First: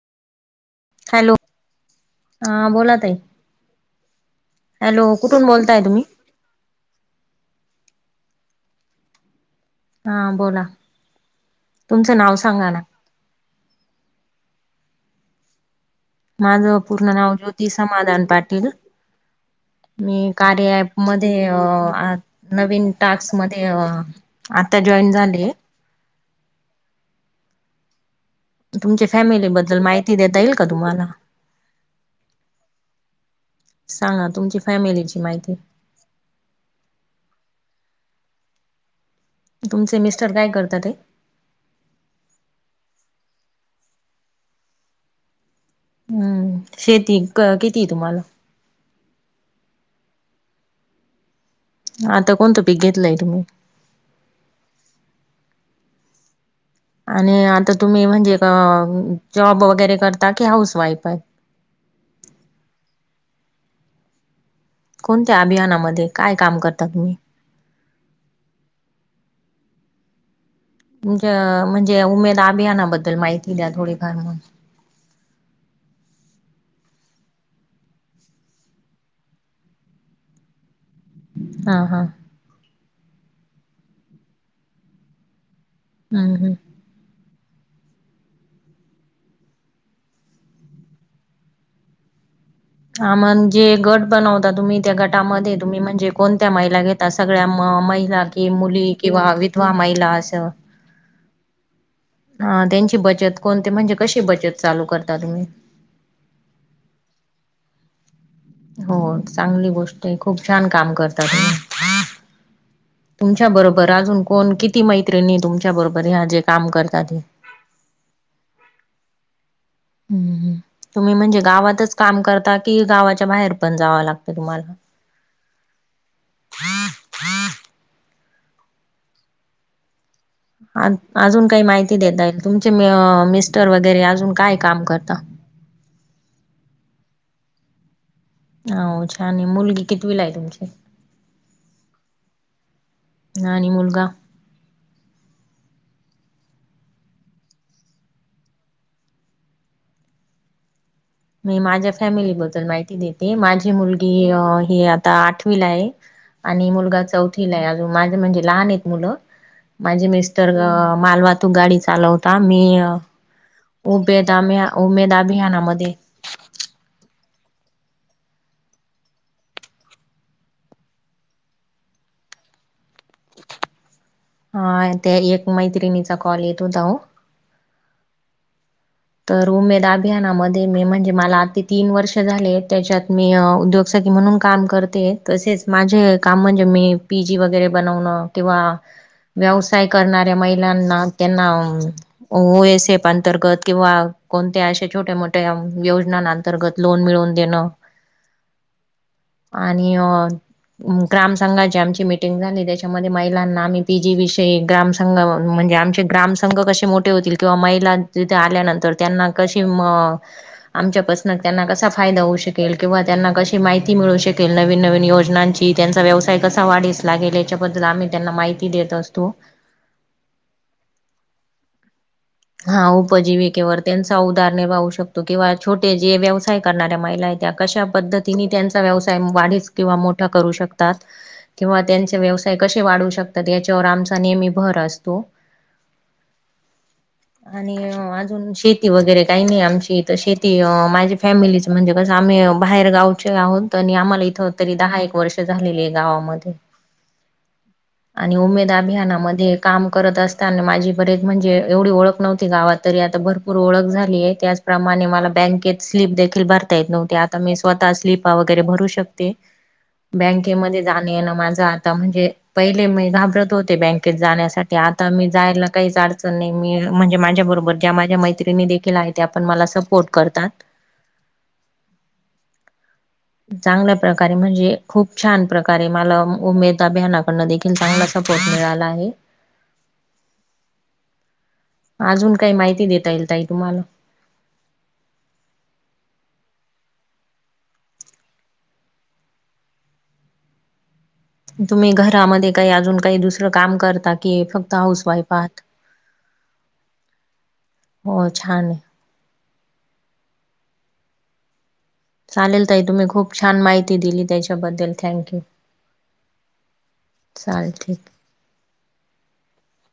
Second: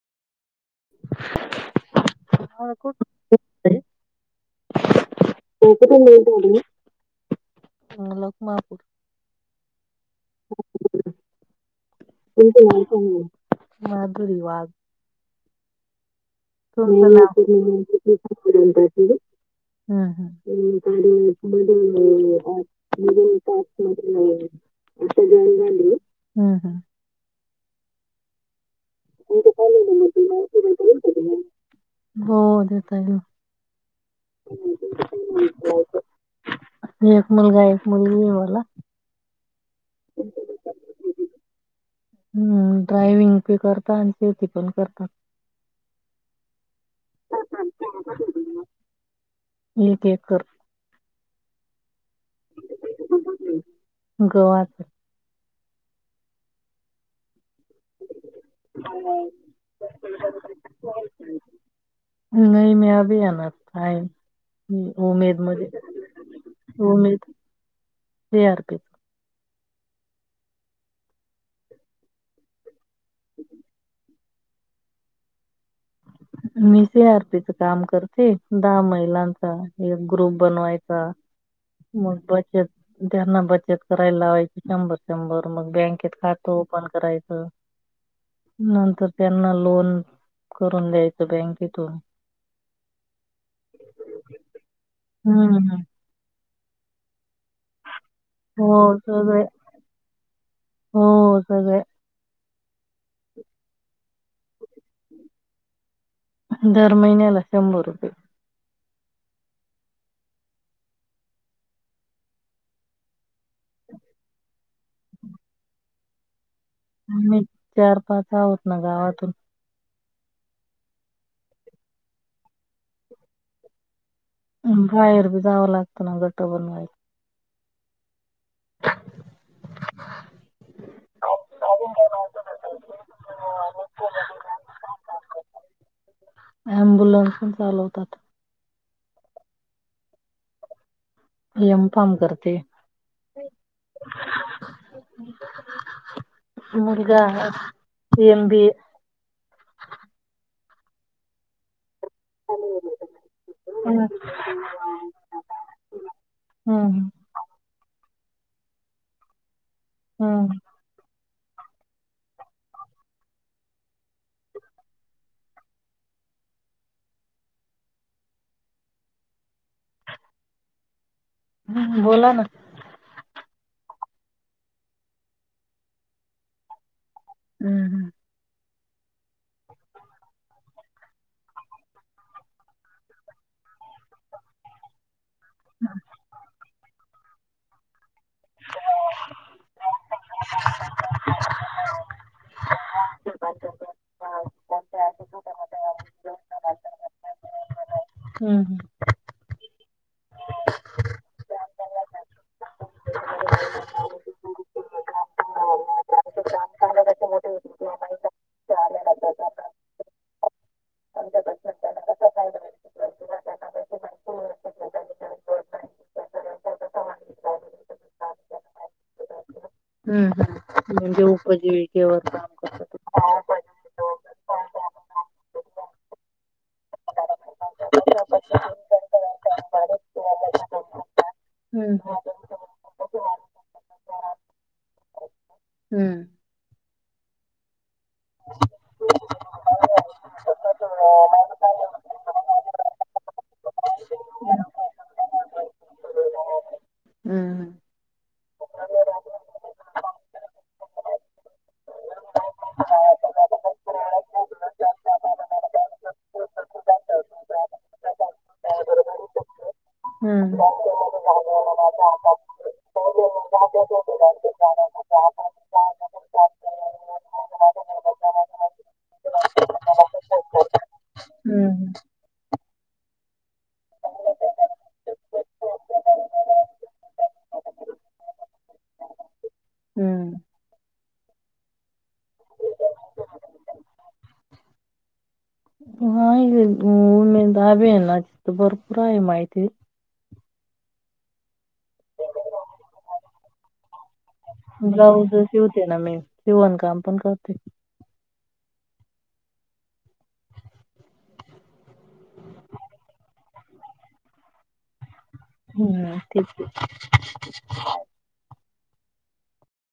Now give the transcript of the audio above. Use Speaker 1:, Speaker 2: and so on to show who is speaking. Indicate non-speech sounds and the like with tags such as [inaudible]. Speaker 1: Hello, हा
Speaker 2: माझ
Speaker 1: बोला ताई.
Speaker 2: कुठे
Speaker 1: हॅलो, कुठून बोलताय तुम्ही?
Speaker 2: अ लखमापूर
Speaker 1: हा बोला. तुमच नाव सांगा ना.
Speaker 2: माधुरी वाघ.
Speaker 1: माझ पूर्ण नाव ज्योति समादान पाटील.
Speaker 2: हम्म
Speaker 1: मी
Speaker 2: हम्म
Speaker 1: कार्य ॲप मध्ये अ नवीन टास्क मध्ये अ आता जॉईन झालीय.
Speaker 2: हम्म हम्म.
Speaker 1: तुमच्या फॅमिलीबद्दल माहिती देता येईल का तुम्हाला?
Speaker 2: हो देता येईल
Speaker 1: सांगा तुमची फॅमिलीची माहिती.
Speaker 2: एक मुलगा एक मुलगी आहे मला.
Speaker 1: तुमचे मिस्टर काय करता ताई.
Speaker 2: हम्म, ड्रायविंग पी करता आणि शेती पण करतात.
Speaker 1: हम्म. शेती किती आहे तुम्हाला?
Speaker 2: एक एकर.
Speaker 1: आता कोणतं पीक घेतलंय तुम्ही?
Speaker 2: गव्हाच.
Speaker 1: आणि आता तुम्ही म्हणजे ग-जॉब वगैरे करता की हाऊस वाईफ आहे.
Speaker 2: नाही मी अभी आणाथ हाय. हम् उमेद
Speaker 1: कोणत्या
Speaker 2: मध्ये
Speaker 1: अभियानामध्ये काय काम करता तुम्ही?
Speaker 2: उमेद ते अर पी
Speaker 1: तुमच्या म्हणजे उमेद अभियानाबद्दल माहिती द्या थोडीफार
Speaker 2: मी सी आर पी च काम करते दहा महिलांच. एक ग्रुप बनवायचा
Speaker 1: हा हा.
Speaker 2: मग बचत त्यांना बचत करायला लावायची शंभर शंभर मग बँक केत
Speaker 1: हम्म
Speaker 2: खात
Speaker 1: हम्म
Speaker 2: ओप -पण करायच नंतर त्यांना लोन करून द्यायच. बँकेतून
Speaker 1: हा म्हणजे गट बनवता, तुम्ही त्या
Speaker 2: हम्म
Speaker 1: गटामध्ये
Speaker 2: हम्म.
Speaker 1: तुम्ही म्हणजे कोणत्या महिला घेतासगळ्या महिलाच. कि
Speaker 2: हो
Speaker 1: मुली किंवा
Speaker 2: सगळे
Speaker 1: विधवा महिला आशा.
Speaker 2: हो सगळे
Speaker 1: हा त्यांची बचत कोणती म्हणजे कशी बचत चालू करता तुम्ही.
Speaker 2: दर महिन्याला शंभर रुपये.
Speaker 1: हो चांगली गोष्ट आहे. खूप छान काम करता तुम्ही. तुमच्या बरोबर अजून कोण? किती? मैत्रिणी तुमच्या बरोबर हे जे काम करता
Speaker 2: मी चार पाच आहोत ना गावातून.
Speaker 1: हम् तुम्ही म्हणजे गावातच काम करता कि गावाच्या बाहेर पण जावं लागत तुम्हाला.
Speaker 2: बाहेर बी जावं लागतं ना गट बनवायला.
Speaker 1: अ-अजून काही माहिती देता येईल तुमचे मी-मिस्टर वगैरे अजून काय काम करता?
Speaker 2: अम्बुलन्स पण चालवतात.
Speaker 1: हो छान आहे. मुलगी कितवीला आहे तुमची?
Speaker 2: एम फार्म करते.
Speaker 1: आणि मुलगा?
Speaker 2: मुलगा आहे एम बी ए
Speaker 1: मी माझ्या फॅमिलीबद्दल माहिती देते, माझी
Speaker 2: हम्म
Speaker 1: मुलगी ही आता आठवीला आहे. आणि मुलगा
Speaker 2: हम्म
Speaker 1: चौथिला. -थीला आहे अजून माझ म्हणजे लहान आहेत मुलं माझे मिस्टर अ मालवन - तू गाडी चालवता मी उमेद अभि उमेद अभियानामध्ये
Speaker 2: हम्म, बोला ना...
Speaker 1: हा एक मैत्रिणीचा कॉल होता हो.
Speaker 2: हम्म हम्म...
Speaker 1: तर उमेद अभियानामध्ये मी म्हणजे मला आ तीन वर्ष झाले त्याच्यात मी उद्योग. शेती म्हणून काम करते तसेच माझे काम म्हणजे मी. पीजी वगैरे बनवणं किंवा. व्यवसाय करणाऱ्या महिलांना त्यांना ओएसएफ अंतर्गत. किंवा कोणत्या अशा छोट्या मोठ्या योजनां अंतर्गत लोन मिळवून देणं.
Speaker 2: हम्म हम्म...
Speaker 1: आणि आणि. ग्राम संंघाची आमची मिटिंग झाली त्याच्यामध्ये महिलांना आम्ही पी जी विषयी ग्राम. संघ म्हणजे आमचे ग्रामसंघ कसे मोठे होतील किंवा महिलाचे ते आल्यानंतर त्यांना कशी म आमच्यापासन त्यांना कसा फायदा होऊ शकेल किंवा त्यांना कशी माहिती मिळू शकेल नवीन नवीन योजनांची. की त्यांचा व्यवसाय कसा वाढीस लागेल, याच्याबद्दल आम्ही त्यांना माहिती देत असतो.
Speaker 2: हम्म हम्म म्हणजे उपजीविकेवर चा आ
Speaker 1: हा उ उपजीविकेवर त्यांचा उदार निर्भावू शकतो किंवा छोटे जे व्यवसाय करणाऱ्या महिला आहे त्या कशा पद्ध तिनी त्यांचा व्यवसाय वाढीच किंवा मोठा करू शकतात. किंवा
Speaker 2: हम्म
Speaker 1: त्यांचे व्यवसाय कसे वाढू शकतात याच्यावर आमचा नेहमी भर असतो.
Speaker 2: हम्म
Speaker 1: आणि अजून शेती वगैरे काही नाही आमची तर शेती माझी फॅमिलीच म्हणजे कसं आम्ही बाहेर गावचे आहोत आणि आम्हाला इथं तरी दहा एक वर्ष झालेली आहे गावामध्ये.
Speaker 2: हम्म
Speaker 1: आणि उमेद अभियानामध्ये काम करत असताना माझी बरे म्हणजे एवढी ओळख नव्हते गावात तरी आता भरपूर ओळख झाली आहे, त्याचप्रमाणे मला बँकेत स्लीप देखील भरता येत नव्हती आ ता मी स्वतः स्लीपा वगैरे भरू शकते.
Speaker 2: हम्म
Speaker 1: बँकेमध्ये जाण येन माझं आता म्हणजे पहिले मी घाबरत होते बँकेत जाण्यासाठी आता मी जायला काहीच अडचन नाही, मी म्हणजे माझ्या बरोबर ज्या माझ्या मैत्रिणी देखील आहेत, त्या पण मला सपोर्ट करतात.
Speaker 2: हम्म
Speaker 1: चांगल्या प्रकारे म्हणजे खूप छान प्रकारे मला उमेद अभियाना कडन देखी ल चांगला सपोर्ट मिळाला आहे.
Speaker 2: हम्म
Speaker 1: अजून काही माहिती देता येईल ताई तुम्हाल?
Speaker 2: [unintelligible] त्या अभियानाची तर भरपूर आहे माहिती.
Speaker 1: तुम्ही घरामध्ये काही अजून काही दुसरं काम करता कि फक्त हाऊस वाईफ
Speaker 2: ब्लाऊज
Speaker 1: आहात?
Speaker 2: शिवते ना मी शिवण काम पण करते.
Speaker 1: हो छान आहे. चालेल ताई तुम्ही खूप छान माहिती दिली त्याच्याबद्दल थँक्यू.
Speaker 2: हम्म ठीक आहे.
Speaker 1: चालते